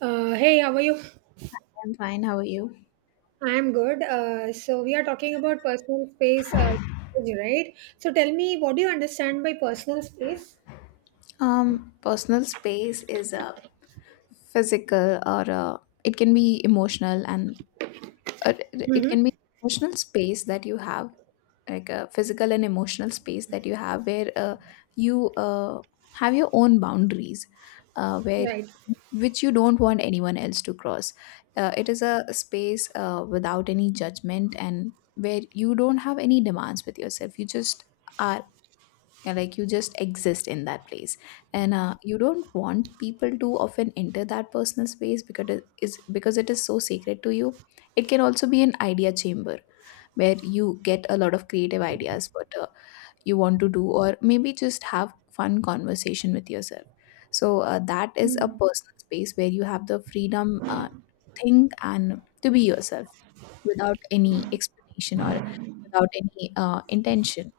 Hey, how are you? I'm fine. How are you? I am good. So we are talking about personal space, right? So tell me, what do you understand by personal space? Personal space is a physical it can be emotional and it Hmm. can be emotional space that you have, like a physical and emotional space that you have where you have your own boundaries, where Right, which you don't want anyone else to cross. It is a space without any judgment and where you don't have any demands with yourself. You just are. Yeah, like you just exist in that place, and you don't want people to often enter that personal space, because it is so sacred to you. It can also be an idea chamber where you get a lot of creative ideas what you want to do, or maybe just have fun conversation with yourself. So that is a personal space where you have the freedom think and to be yourself, without any explanation, or without any intention,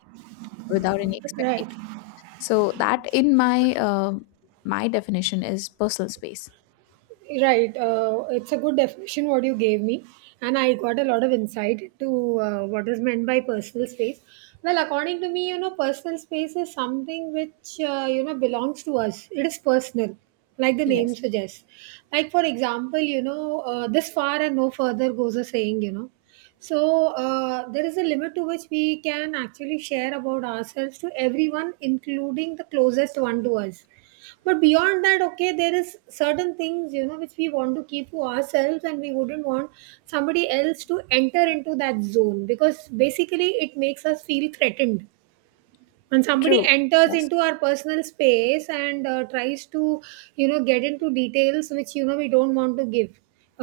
without any right. expectation. So that, in my definition, is personal space. Right. It's a good definition what you gave me, and I got a lot of insight to what is meant by personal space. Well, according to me, you know, personal space is something which you know belongs to us. It is personal, like the name Yes. suggests. Like for example, you know, this far and no further goes a saying. You know, so there is a limit to which we can actually share about ourselves to everyone, including the closest one to us. But beyond that, okay, there is certain things you know which we want to keep to ourselves, and we wouldn't want somebody else to enter into that zone because basically it makes us feel threatened when somebody True. enters Yes. into our personal space and tries to you know get into details which you know we don't want to give,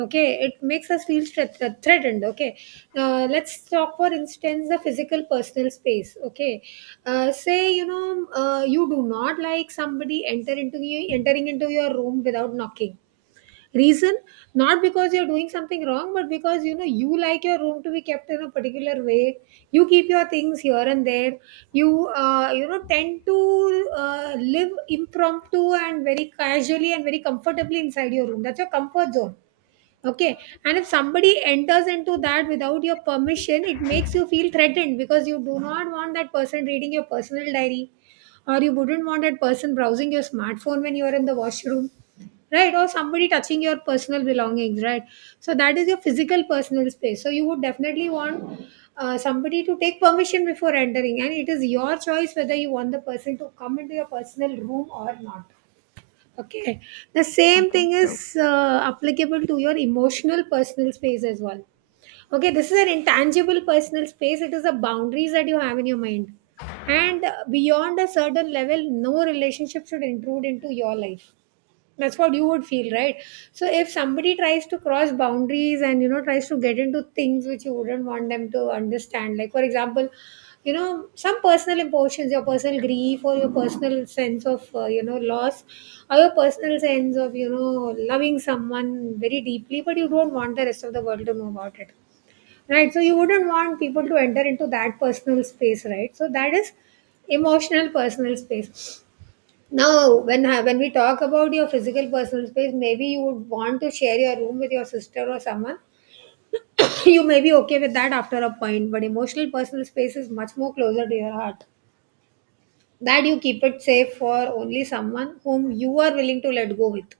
okay. It makes us feel threatened, okay. Let's talk for instance the physical personal space, okay. Say you know you do not like somebody entering into your room without knocking. Reason, not because you're doing something wrong, but because you know you like your room to be kept in a particular way. You keep your things here and there. You you know tend to live impromptu and very casually and very comfortably inside your room. That's your comfort zone. Okay. And if somebody enters into that without your permission, it makes you feel threatened because you do not want that person reading your personal diary, or you wouldn't want that person browsing your smartphone when you are in the washroom. Right, or somebody touching your personal belongings, right? So that is your physical personal space. So you would definitely want somebody to take permission before entering, and it is your choice whether you want the person to come into your personal room or not. Okay. The same thing True. is applicable to your emotional personal space as well. Okay, this is an intangible personal space. It is the boundaries that you have in your mind. And beyond a certain level, no relationship should intrude into your life. That's what you would feel, right? So if somebody tries to cross boundaries and you know tries to get into things which you wouldn't want them to understand, like for example, you know, some personal emotions, your personal grief, or your personal sense of you know loss, or your personal sense of you know loving someone very deeply but you don't want the rest of the world to know about it, right? So you wouldn't want people to enter into that personal space, right? So that is emotional personal space. Now, when we talk about your physical personal space, maybe you would want to share your room with your sister or someone. You may be okay with that after a point, but emotional personal space is much more closer to your heart. That you keep it safe for only someone whom you are willing to let go with.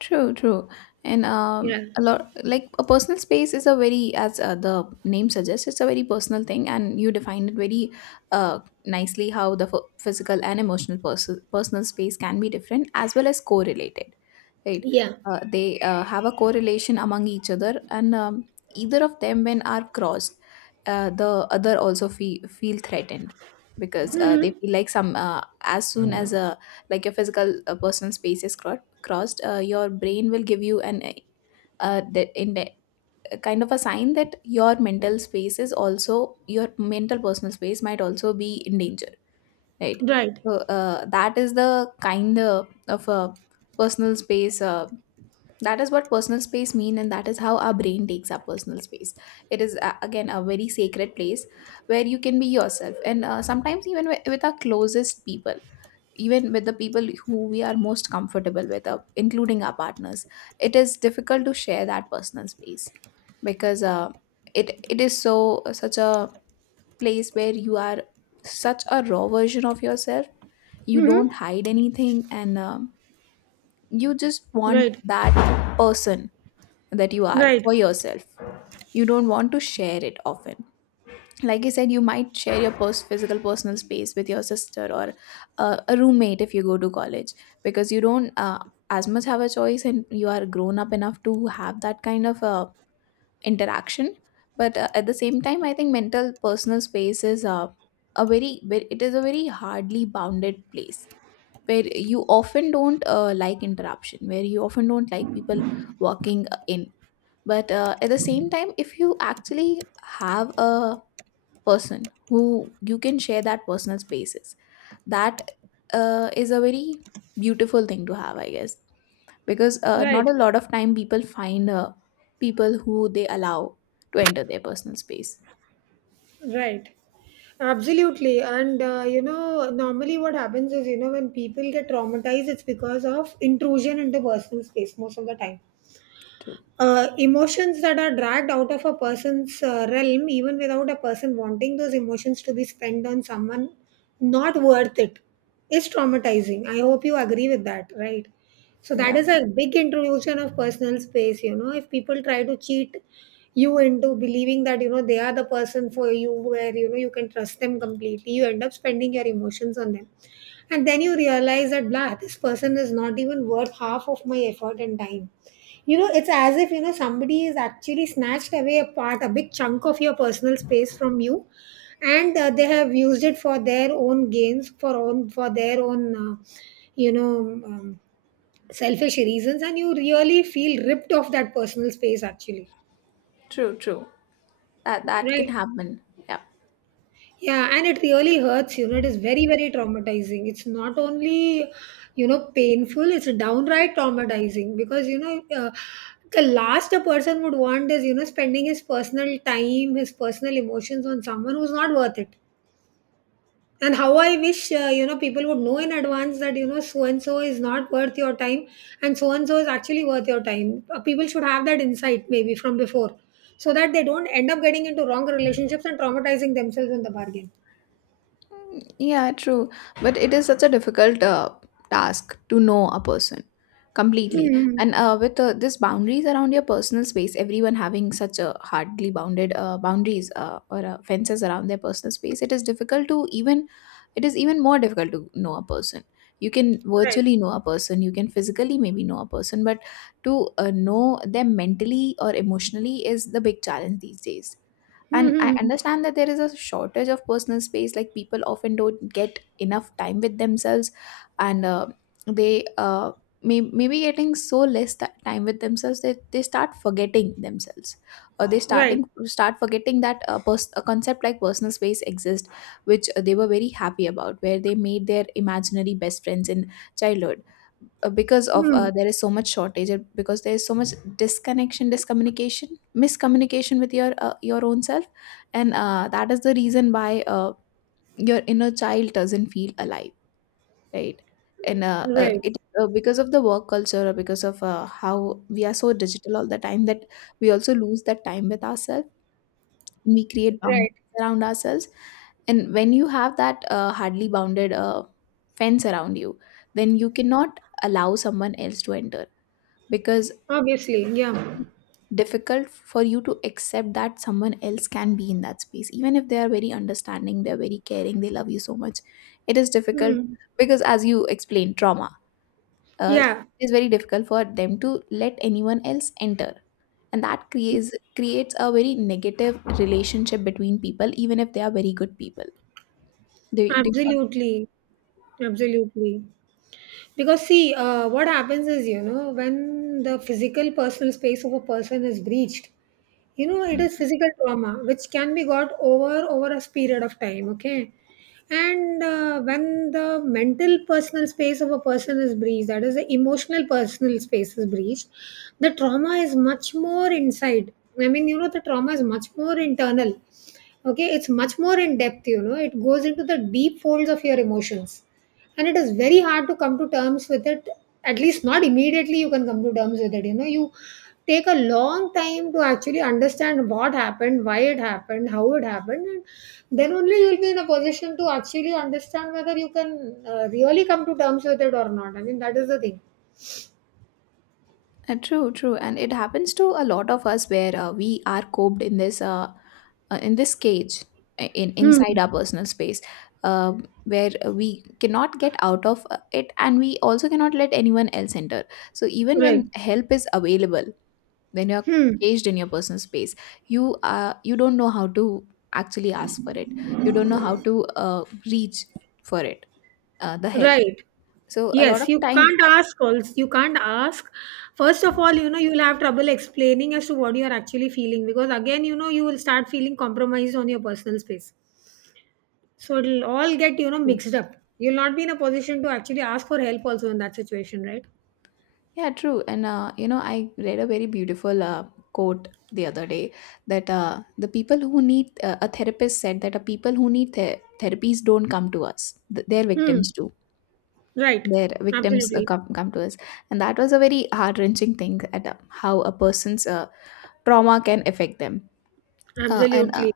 True, true. And Yeah. a lot like a personal space is a very, as the name suggests, it's a very personal thing, and you defined it very uh, nicely how the physical and emotional personal space can be different as well as correlated, right? Yeah. They have a correlation among each other, and either of them, when are crossed, the other also feel threatened, because they Mm-hmm. feel like some as soon as a like your physical personal space is crossed, your brain will give you an the, in the, kind of a sign that your mental space is also your mental personal space might also be in danger, right? Right. So that is the kind of a personal space. That is what personal space mean, and that is how our brain takes up personal space. It is again a very sacred place where you can be yourself, and sometimes even with our closest people, even with the people who we are most comfortable with, including our partners, it is difficult to share that personal space, because it is such a place where you are such a raw version of yourself. You Mm-hmm. don't hide anything, and you just want Right. that person that you are for Right. yourself. You don't want to share it often, like you said you might share your physical personal space with your sister or a roommate if you go to college, because you don't as much have a choice, and you are grown up enough to have that kind of interaction. But at the same time I think mental personal space is it is a very hardly bounded place, where you often don't like interruption, where you often don't like people walking in. But at the same time, if you actually have a person who you can share that personal spaces, that is a very beautiful thing to have, I guess, because not Right. a lot of time people find people who they allow to enter their personal space. Right. Absolutely. And you know, normally what happens is, you know, when people get traumatized, it's because of intrusion into personal space most of the time. True. Emotions that are dragged out of a person's realm, even without a person wanting those emotions to be spent on someone not worth it, is traumatizing. I hope you agree with that, right? So that Yeah, is a big intrusion of personal space, you know. If people try to cheat you into believing that you know they are the person for you, where you know you can trust them completely, you end up spending your emotions on them, and then you realize that blah, this person is not even worth half of my effort and time. You know, it's as if, you know, somebody is actually snatched away a part, a big chunk of your personal space from you. And they have used it for their own gains, for their own, you know, um, selfish reasons. And you really feel ripped off that personal space actually. true, true. That can Right. happen. Yeah. Yeah, and it really hurts, you know. It is very, very traumatizing. It's not only, you know, painful, it's downright traumatizing because, you know, the last a person would want is, you know, spending his personal time, his personal emotions on someone who's not worth it. And how I wish, you know, people would know in advance that, you know, so and so is not worth your time and so is actually worth your time. People should have that insight maybe from before, so that they don't end up getting into wrong relationships and traumatizing themselves in the bargain. Yeah, true. But it is such a difficult task to know a person completely. Hmm. And with this boundaries around your personal space, everyone having such a hardly bounded boundaries or fences around their personal space, it is even more difficult to know a person. You can Right. virtually know a person, you can physically maybe know a person, but to know them mentally or emotionally is the big challenge these days. Hmm. And I Hmm, hmm. understand that there is a shortage of personal space, like people often don't get enough time with themselves, and they maybe getting so less time with themselves that they start forgetting themselves, or they Right. starting start forgetting that a concept like personal space exists, which they were very happy about, where they made their imaginary best friends in childhood, because of Hmm. There is so much shortage, and because there is so much disconnection, discommunication, miscommunication with your own self, and that is the reason why your inner child doesn't feel alive, right? And Right. it because of the work culture, or because of how we are so digital all the time, that we also lose that time with ourselves, and we create boundaries Right. around ourselves. And when you have that hardly bounded fence around you, then you cannot allow someone else to enter, because it Obviously. is Yeah. very difficult for you to accept that someone else can be in that space, even if they are very understanding, they're very caring, they love you so much. It is difficult, Hmm. because as you explained trauma, uh, Yeah. it is very difficult for them to let anyone else enter, and that creates a very negative relationship between people, even if they are very good people. Do Absolutely. Absolutely. Because see, what happens is, you know, when the physical personal space of a person is breached, you know it you. is physical trauma which can be got over over a period of time, okay. And when the mental personal space of a person is breached, that is the emotional personal space is breached, the trauma is much more inside. I mean, you know, the trauma is much more internal, okay. It's much more in depth, you know. It goes into the deep folds of your emotions, and it is very hard to come to terms with it. At least not immediately you can come to terms with it, you know. You take a long time to actually understand what happened, why it happened, how it happened, and then only you'll be in a position to actually understand whether you can really come to terms with it or not. I mean, that is the thing. True, true, and it happens to a lot of us, where we are coped in this cage, I- in inside Hmm. our personal space, uh, where we cannot get out of it, and we also cannot let anyone else enter. So even Right. when help is available, when you're Hmm. caged in your personal space, you don't know how to actually ask for it. You don't know how to reach for it, the help. Right. So a lot Yes, of you time. can't ask also. You can't ask. First of all, you know, you'll have trouble explaining as to what you're actually feeling because, again, you know, you will start feeling compromised on your personal space. So it'll all get, you know, mixed up. You'll not be in a position to actually ask for help also in that situation, right? Yeah, true. And I read a very beautiful quote the other day, that the people who need a therapist said that people who need the therapies don't come to us; their Hmm. victims do. Right. Their victims Absolutely. come to us, and that was a very heart wrenching thing at how a person's trauma can affect them, uh, and uh, Absolutely.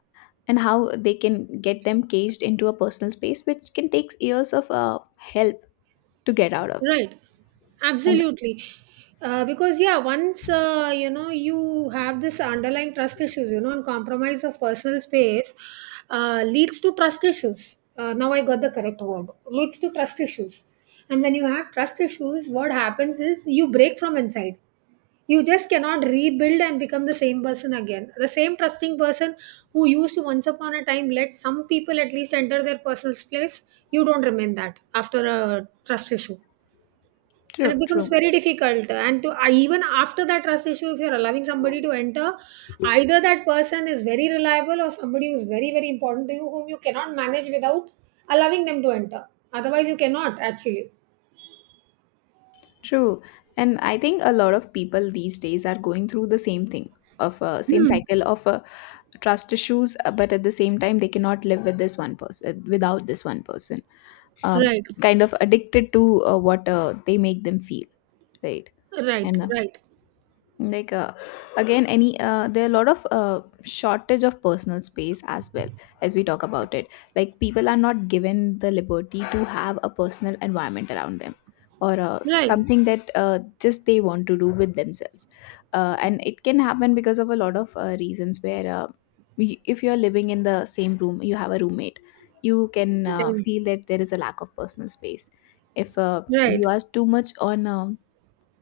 and how they can get them caged into a personal space, which can take years of help to get out of. Right, And absolutely. Because yeah, once you know you have this underlying trust issues, you know, and compromise of personal space leads to trust issues. Now I got the correct word. Leads to trust issues, and when you have trust issues, what happens is you break from inside. You just cannot rebuild and become the same person again. The same trusting person who used to once upon a time let some people at least enter their personal space. You don't remain that after a trust issue, and it true, becomes true. very difficult. And even after that trust issue, if you're allowing somebody to enter, either that person is very reliable or somebody who's very, very important to you, whom you cannot manage without allowing them to enter. Otherwise, you cannot actually. True. And I think a lot of people these days are going through the same thing of a same Hmm. cycle of a trust issues, but at the same time, they cannot live with this one person, without this one person. Um, Right. Kind of addicted to what they make them feel, right? Right. And Right. like again any there are a lot of shortage of personal space as well, as we talk about it. Like people are not given the liberty to have a personal environment around them, or Right. something that just they want to do with themselves. And it can happen because of a lot of reasons, where if you're living in the same room, you have a roommate, you can Right. feel that there is a lack of personal space. If you Right. are too much on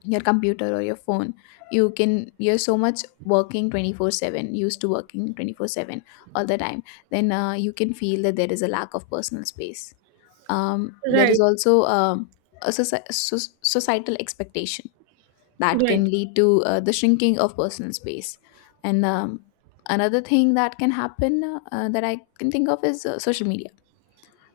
your computer or your phone, you're so much working 24/7, used to working 24/7 all the time, then you can feel that there is a lack of personal space. There is Right. also a societal expectation that can Right. lead to the shrinking of personal space. And another thing that can happen, that I can think of, is social media.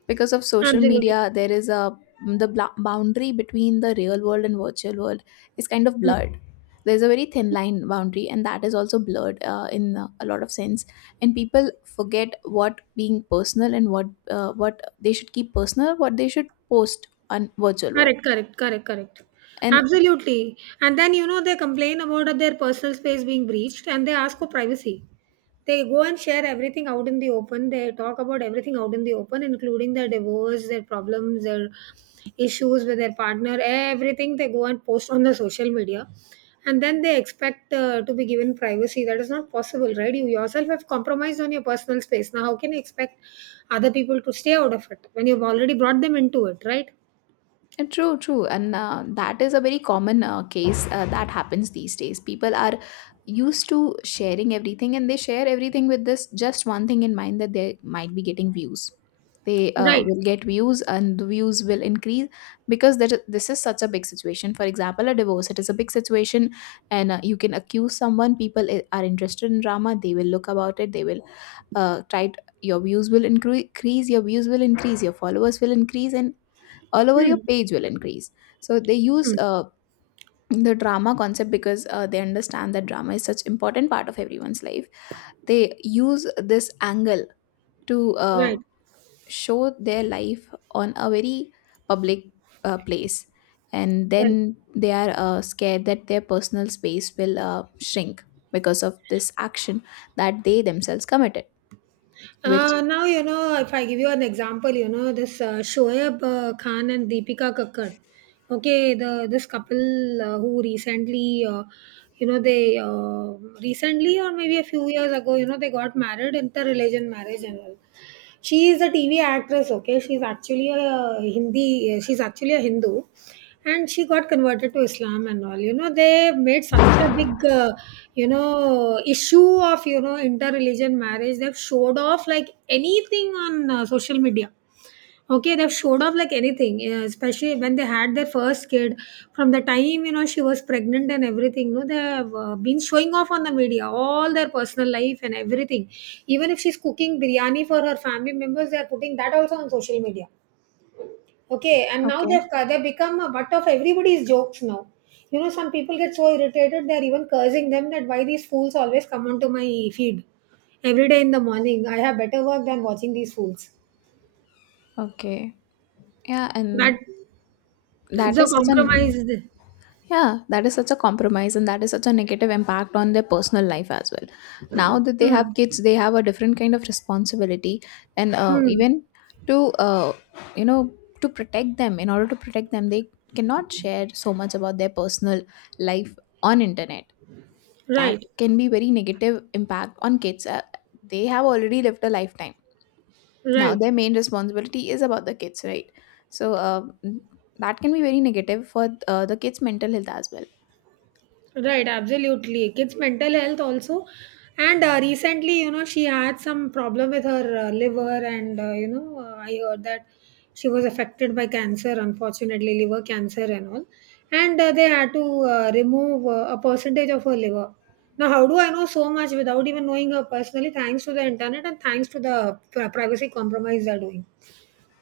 Because of social Absolutely. media, there is boundary between the real world and virtual world is kind of blurred. There's a very thin line boundary, and that is also blurred in a lot of sense. And people forget what being personal and what they should keep personal, what they should post on virtual world. Correct, correct, correct, correct. And Absolutely. And then, you know, they complain about their personal space being breached and they ask for privacy. They go and share everything out in the open. They talk about everything out in the open, including their divorce, their problems, their issues with their partner, everything they go and post on the social media. And then they expect to be given privacy. That is not possible, right? You yourself have compromised on your personal space. Now, how can you expect other people to stay out of it when you've already brought them into it, right? True, true. And that is a very common case that happens these days. People are used to sharing everything, and they share everything with this just one thing in mind, that they might be getting views. They Right. will get views, and the views will increase, because there, this is such a big situation. For example, a divorce, it is a big situation, and you can accuse someone. People are interested in drama. They will look about it. They will try, t- Your views will increase, your views will increase, your followers will increase, and all over your Hmm. page will increase. So they use Mm. The drama concept because they understand that drama is such important part of everyone's life. They use this angle to Right, show their life on a very public place, and right. then they are scared that their personal space will shrink because of this action that they themselves committed, which... Now, you know, if I give you an example, you know, this Shoaib Khan and Deepika Kakkar, okay, the this couple who recently, you know, they recently or maybe a few years ago, you know, they got married, interreligion marriage and all. She is a TV actress, okay? She's actually a Hindu. And she got converted to Islam and all. You know, they made such a big, you know, issue of, you know, inter-religion marriage. They've showed off like anything on social media. Okay, they've showed off like anything, yeah, especially when they had their first kid. From the time you know she was pregnant and everything, no, they have been showing off on the media all their personal life and everything. Even if she's cooking biryani for her family members, they are putting that also on social media. Okay, and now Okay. they become a butt of everybody's jokes now. You know, some people get so irritated they're even cursing them that why these fools always come onto my feed every day in the morning. I have better work than watching these fools. Okay. Yeah, That and That's that a is such an... compromise. Yeah, that is such a compromise, and that is such a negative impact on their personal life as well. Now that they Hmm. have kids, they have a different kind of responsibility, and Hmm. even to you know to protect them, in order to protect them, they cannot share so much about their personal life on internet. That Right. can be very negative impact on kids. They have already lived a lifetime. Now Right. their main responsibility is about the kids, right? So that can be very negative for the kids' mental health as well. Right. Absolutely. Kids' mental health also. And recently, you know, she had some problem with her liver, and I heard that she was affected by cancer, unfortunately, liver cancer and all. And they had to remove a percentage of her liver. Now, how do I know so much without even knowing her personally? Thanks to the internet and thanks to the privacy compromise they're doing.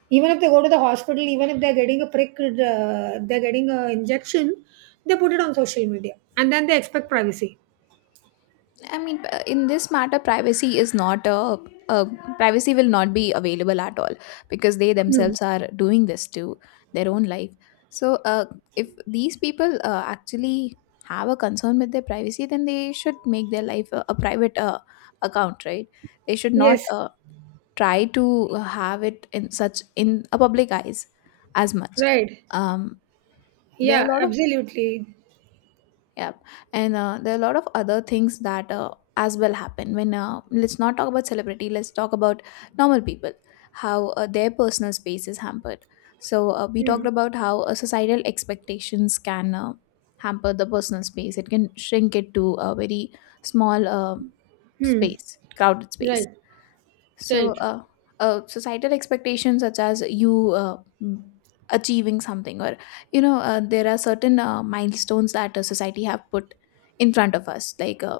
Even if they go to the hospital, even if they're getting a prick, they're getting a injection, they put it on social media and then they expect privacy. I mean, in this matter, privacy is not a, a privacy will not be available at all, because they Hmm. themselves are doing this to their own life. So, if these people actually have a concern with their privacy, then they should make their life a private account, right? They should not Yes, try to have it in such in a public eyes as much. right. Um, there are Yeah, a lot of... absolutely. yeah. And there are a lot of other things that as well happen when let's not talk about celebrity, let's talk about normal people, how their personal space is hampered. So we Hmm. talked about how societal expectations can hamper the personal space. It can shrink it to a very small Hmm. space, crowded space. Right, So, right. Societal expectations such as you achieving something, or you know, there are certain milestones that society have put in front of us, like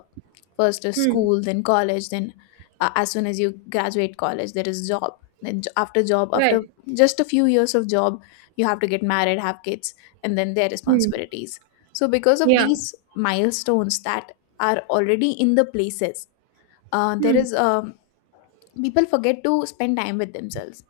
first is Hmm. school, then college, then as soon as you graduate college, there is job. Then after job, after Right. just a few years of job, you have to get married, have kids, and then their Hmm. responsibilities. So, because of Yeah. these milestones that are already in the places, there Hmm. is people forget to spend time with themselves.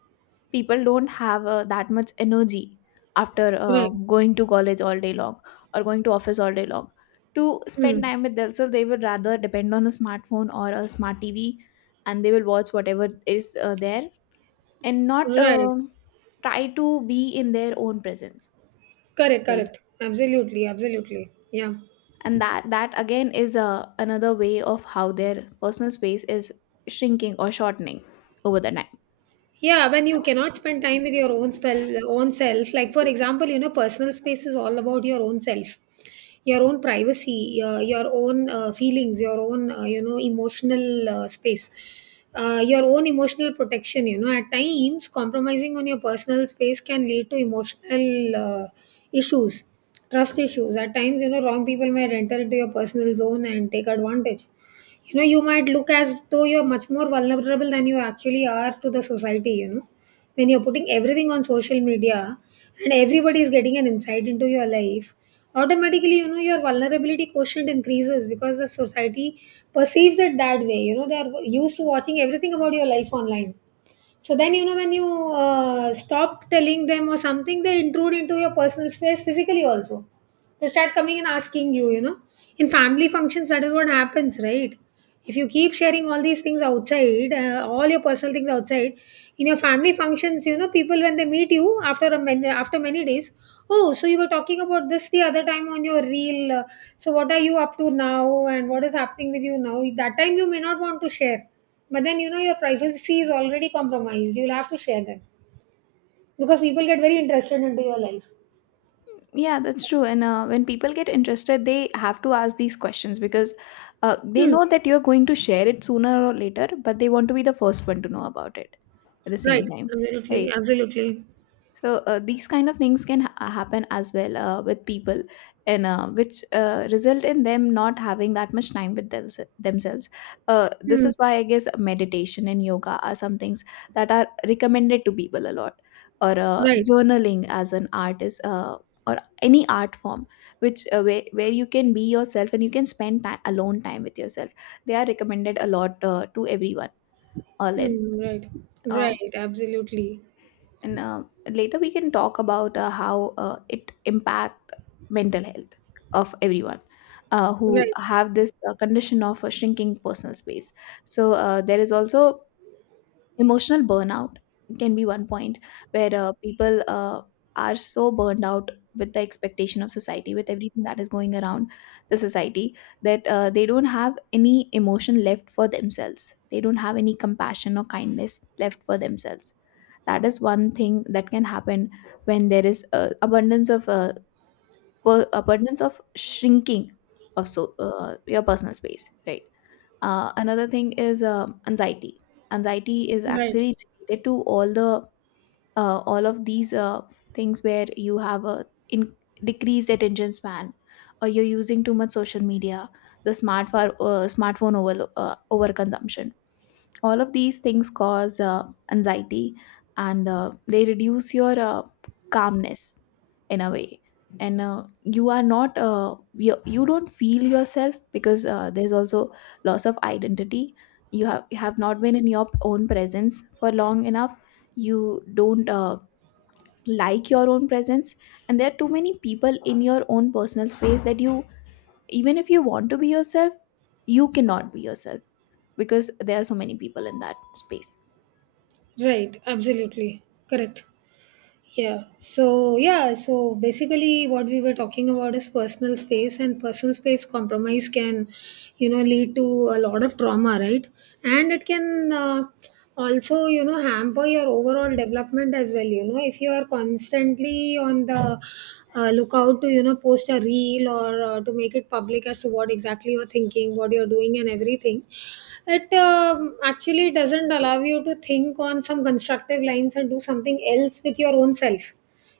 People don't have that much energy after Right. going to college all day long or going to office all day long. To spend Hmm. time with themselves, they would rather depend on a smartphone or a smart tv, and they will watch whatever is there and not Right. Try to be in their own presence, Correct, right? correct. Absolutely, absolutely. Yeah. And that again is another way of how their personal space is shrinking or shortening over the time. Yeah, when you cannot spend time with your own self, like for example, you know, personal space is all about your own self, your own privacy, your own feelings, your own emotional space, your own emotional protection. You know, at times compromising on your personal space can lead to emotional issues, trust issues at times. You know, wrong people might enter into your personal zone and take advantage. You know, you might look as though you're much more vulnerable than you actually are to the society. You know, when you're putting everything on social media and everybody is getting an insight into your life, automatically, you know, your vulnerability quotient increases because the society perceives it that way. You know, they are used to watching everything about your life online. So then, you know, when you stop telling them or something, they intrude into your personal space physically also. They start coming and asking you, you know. In family functions, that is what happens, right? If you keep sharing all these things outside, all your personal things outside, in your family functions, you know, people when they meet you after many days, oh, so you were talking about this the other time on your reel. So what are you up to now, and what is happening with you now? That time you may not want to share, but then you know your privacy is already compromised. You'll have to share them because people get very interested into your life. Yeah, that's true. And when people get interested, they have to ask these questions because they Hmm. know that you're going to share it sooner or later, but they want to be the first one to know about it at the Right. same time, Absolutely. right? Absolutely. So these kind of things can happen as well with people, and which result in them not having that much time with themselves. This Hmm. is why I guess meditation and yoga are some things that are recommended to people a lot, or Right. journaling as an art is, or any art form which where you can be yourself and you can spend time, alone time with yourself. They are recommended a lot to everyone, all in. Hmm, right. Uh, Right, absolutely. and Later we can talk about how it impact mental health of everyone who Right. have this condition of shrinking personal space. So there is also emotional burnout can be one point where people are so burned out with the expectation of society, with everything that is going around the society, that they don't have any emotion left for themselves, they don't have any compassion or kindness left for themselves. That is one thing that can happen when there is abundance of abundance of shrinking of so your personal space, right? Another thing is anxiety. Anxiety is Right. actually related to all the all of these things where you have a decreased attention span, or you're using too much social media, the smartphone over overconsumption. All of these things cause anxiety, and they reduce your calmness in a way. And you are not you don't feel yourself because there's also loss of identity. You have not been in your own presence for long enough. You don't like your own presence, and there are too many people in your own personal space that you, even if you want to be yourself, you cannot be yourself because there are so many people in that space. Right, absolutely. Correct. Yeah. So, yeah. So, basically, what we were talking about is personal space, and personal space compromise can, you know, lead to a lot of trauma, right? And it can also, you know, hamper your overall development as well. You know, if you are constantly on the lookout to, you know, post a reel or to make it public as to what exactly you're thinking, what you're doing, and everything, it actually doesn't allow you to think on some constructive lines and do something else with your own self.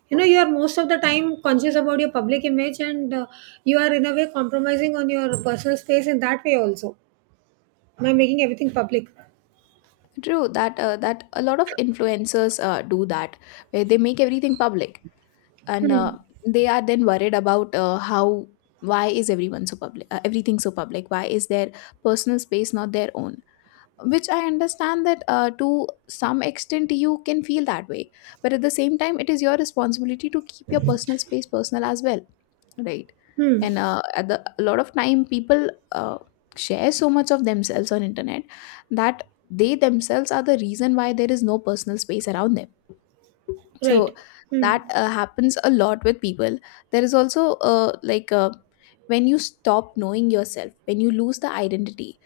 You know, you are most of the time conscious about your public image, and you are in a way compromising on your personal space in that way also, by making everything public. True that that a lot of influencers do that where they make everything public, and they are then worried about how, why is everyone so public, everything so public, why is their personal space not their own, which I understand that to some extent you can feel that way. But at the same time, it is your responsibility to keep your personal space personal as well, right? Hmm. And at the a lot of time, people share so much of themselves on internet that they themselves are the reason why there is no personal space around them. So Right. Hmm. that happens a lot with people. There is also when you stop knowing yourself, when you lose the identity,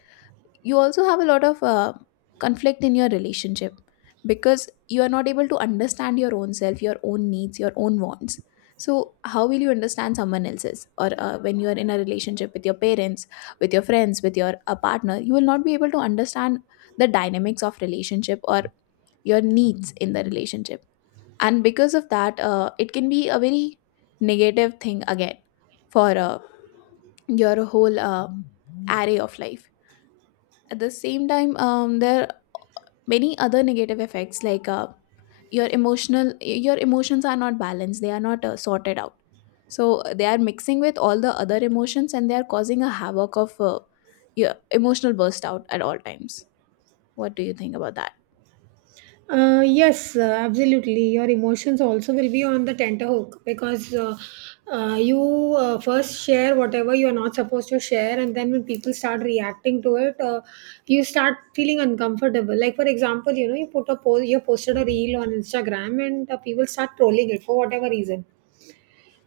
you also have a lot of conflict in your relationship because you are not able to understand your own self, your own needs, your own wants. So how will you understand someone else's? Or when you are in a relationship with your parents, with your friends, with your a partner, you will not be able to understand the dynamics of relationship or your needs in the relationship. And because of that, it can be a very negative thing again for your whole array of life. At the same time, there are many other negative effects, like your emotional, your emotions are not balanced, they are not sorted out, so they are mixing with all the other emotions and they are causing a havoc of your emotional burst out at all times. What do you think about that? Yes, absolutely. Your emotions also will be on the tenterhook because you first share whatever you are not supposed to share, and then when people start reacting to it, you start feeling uncomfortable. Like for example, you know, you put a post, you posted a reel on Instagram, and people start trolling it for whatever reason,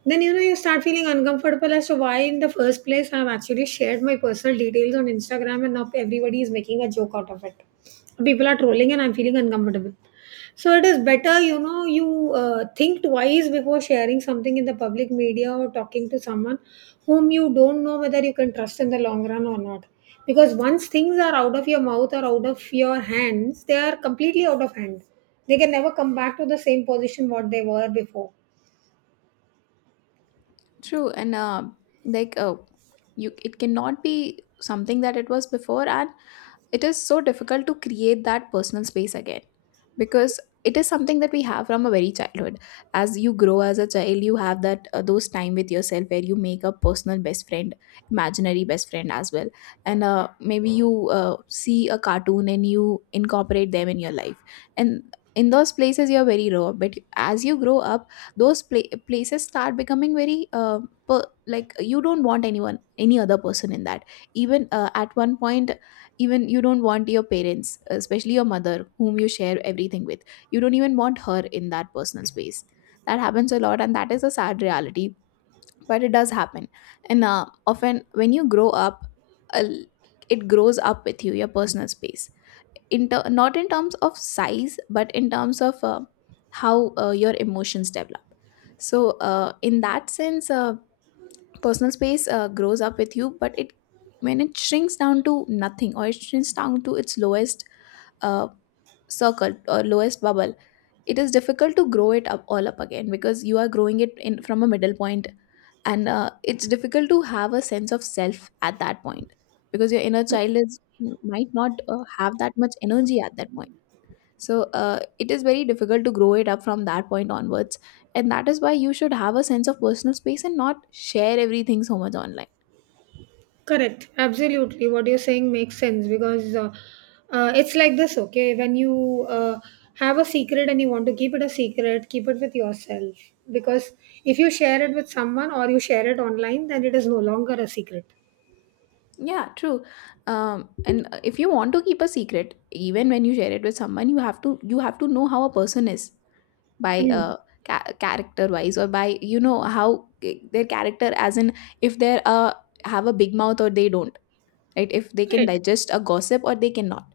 then you know you start feeling uncomfortable as to why in the first place I've actually shared my personal details on Instagram, and now everybody is making a joke out of it. People are trolling and I'm feeling uncomfortable. So it is better, you know, you think twice before sharing something in the public media or talking to someone whom you don't know whether you can trust in the long run or not. Because once things are out of your mouth or out of your hands, they are completely out of hand. They can never come back to the same position what they were before. True, and like uh, you, it cannot be something that it was before, and it is so difficult to create that personal space again because it is something that we have from a very childhood. As you grow as a child, you have that those time with yourself where you make a personal best friend, imaginary best friend as well. And maybe you see a cartoon and you incorporate them in your life. And in those places, you're very raw, but as you grow up, those places start becoming very like you don't want anyone, any other person in that. Even at one point, even you don't want your parents, especially your mother whom you share everything with, you don't even want her in that personal space. That happens a lot, and that is a sad reality, but it does happen. And often when you grow up, uh, it grows up with you, your personal space, in not in terms of size but in terms of how your emotions develop. So in that sense, personal space grows up with you. But it, when it shrinks down to nothing, or it shrinks down to its lowest uh, circle or lowest bubble, it is difficult to grow it up all up again because you are growing it in from a middle point. And it's difficult to have a sense of self at that point because your inner child is might not have that much energy at that point. So it is very difficult to grow it up from that point onwards. And that is why you should have a sense of personal space and not share everything so much online. Correct. Absolutely. What you're saying makes sense because it's like this, okay? When you have a secret and you want to keep it a secret, keep it with yourself. Because if you share it with someone or you share it online, then it is no longer a secret. Yeah, true. And If you want to keep a secret, even when you share it with someone, you have to know how a person is by Mm. Character wise, or by, you know, how their character, as in, if they're have a big mouth or they don't, right? If they can Right. digest a gossip or they cannot.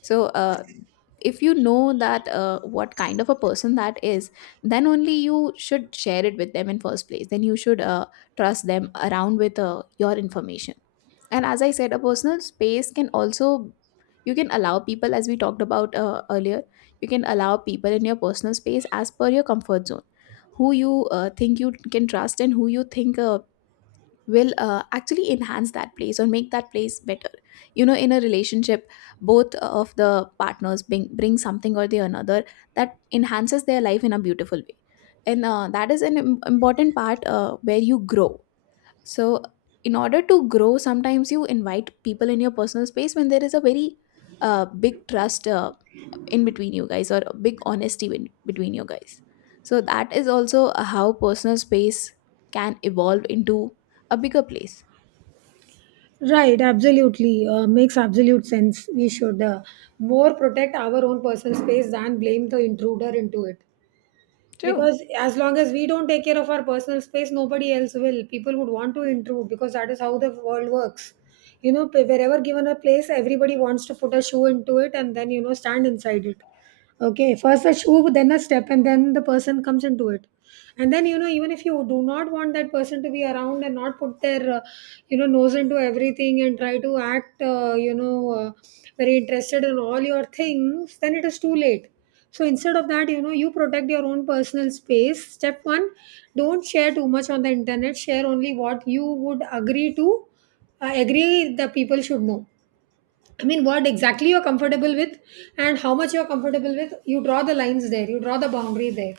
So if you know that what kind of a person that is, then only you should share it with them in first place. Then you should trust them around with your information. And as I said, a personal space can also, you can allow people, as we talked about earlier, you can allow people in your personal space as per your comfort zone, who you think you can trust and who you think will actually enhance that place or make that place better. You know, in a relationship, both of the partners bring something or the another that enhances their life in a beautiful way. And that is an important part where you grow. So, in order to grow, sometimes you invite people in your personal space when there is a very big trust in between you guys, or a big honesty in, between you guys. So, that is also how personal space can evolve into a bigger place. Right, absolutely. Makes absolute sense. We should more protect our own personal space than blame the intruder into it. True. Because as long as we don't take care of our personal space, nobody else will. People would want to intrude because that is how the world works. You know, wherever given a place, everybody wants to put a shoe into it and then, you know, stand inside it. Okay, first a shoe, then a step, and then the person comes into it. And then, you know, even if you do not want that person to be around and not put their you know, nose into everything and try to act, very interested in all your things, then it is too late. So instead of that, you know, you protect your own personal space. Step one, don't share too much on the internet. Share only what you would agree to, agree the people should know. I mean, what exactly you're comfortable with and how much you're comfortable with, you draw the lines there, you draw the boundary there.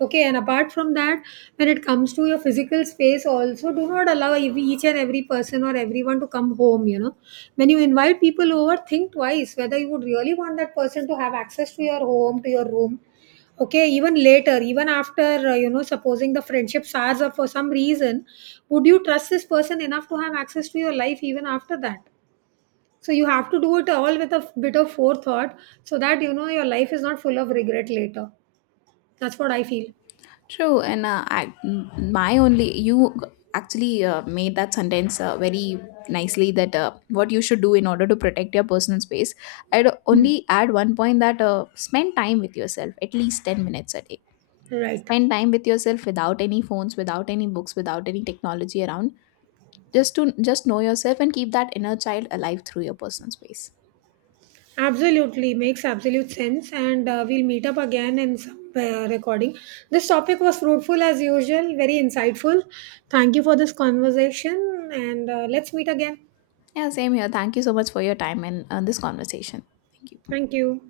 Okay, and apart from that, when it comes to your physical space, also do not allow each and every person or everyone to come home. You know, when you invite people over, think twice whether you would really want that person to have access to your home, to your room. Okay, even later, even after, you know, supposing the friendship sours up for some reason, would you trust this person enough to have access to your life even after that? So you have to do it all with a bit of forethought, so that you know your life is not full of regret later. That's what I feel. True, and my only, you actually made that sentence very nicely that what you should do in order to protect your personal space. I'd Hmm. only add one point that spend time with yourself at least 10 minutes a day. Right. Spend time with yourself without any phones, without any books, without any technology around. Just to just know yourself and keep that inner child alive through your personal space. Absolutely. Makes absolute sense. And we'll meet up again in some recording. This topic was fruitful as usual, very insightful. Thank you for this conversation. And let's meet again. Yeah, same here. Thank you so much for your time and this conversation. Thank you. Thank you.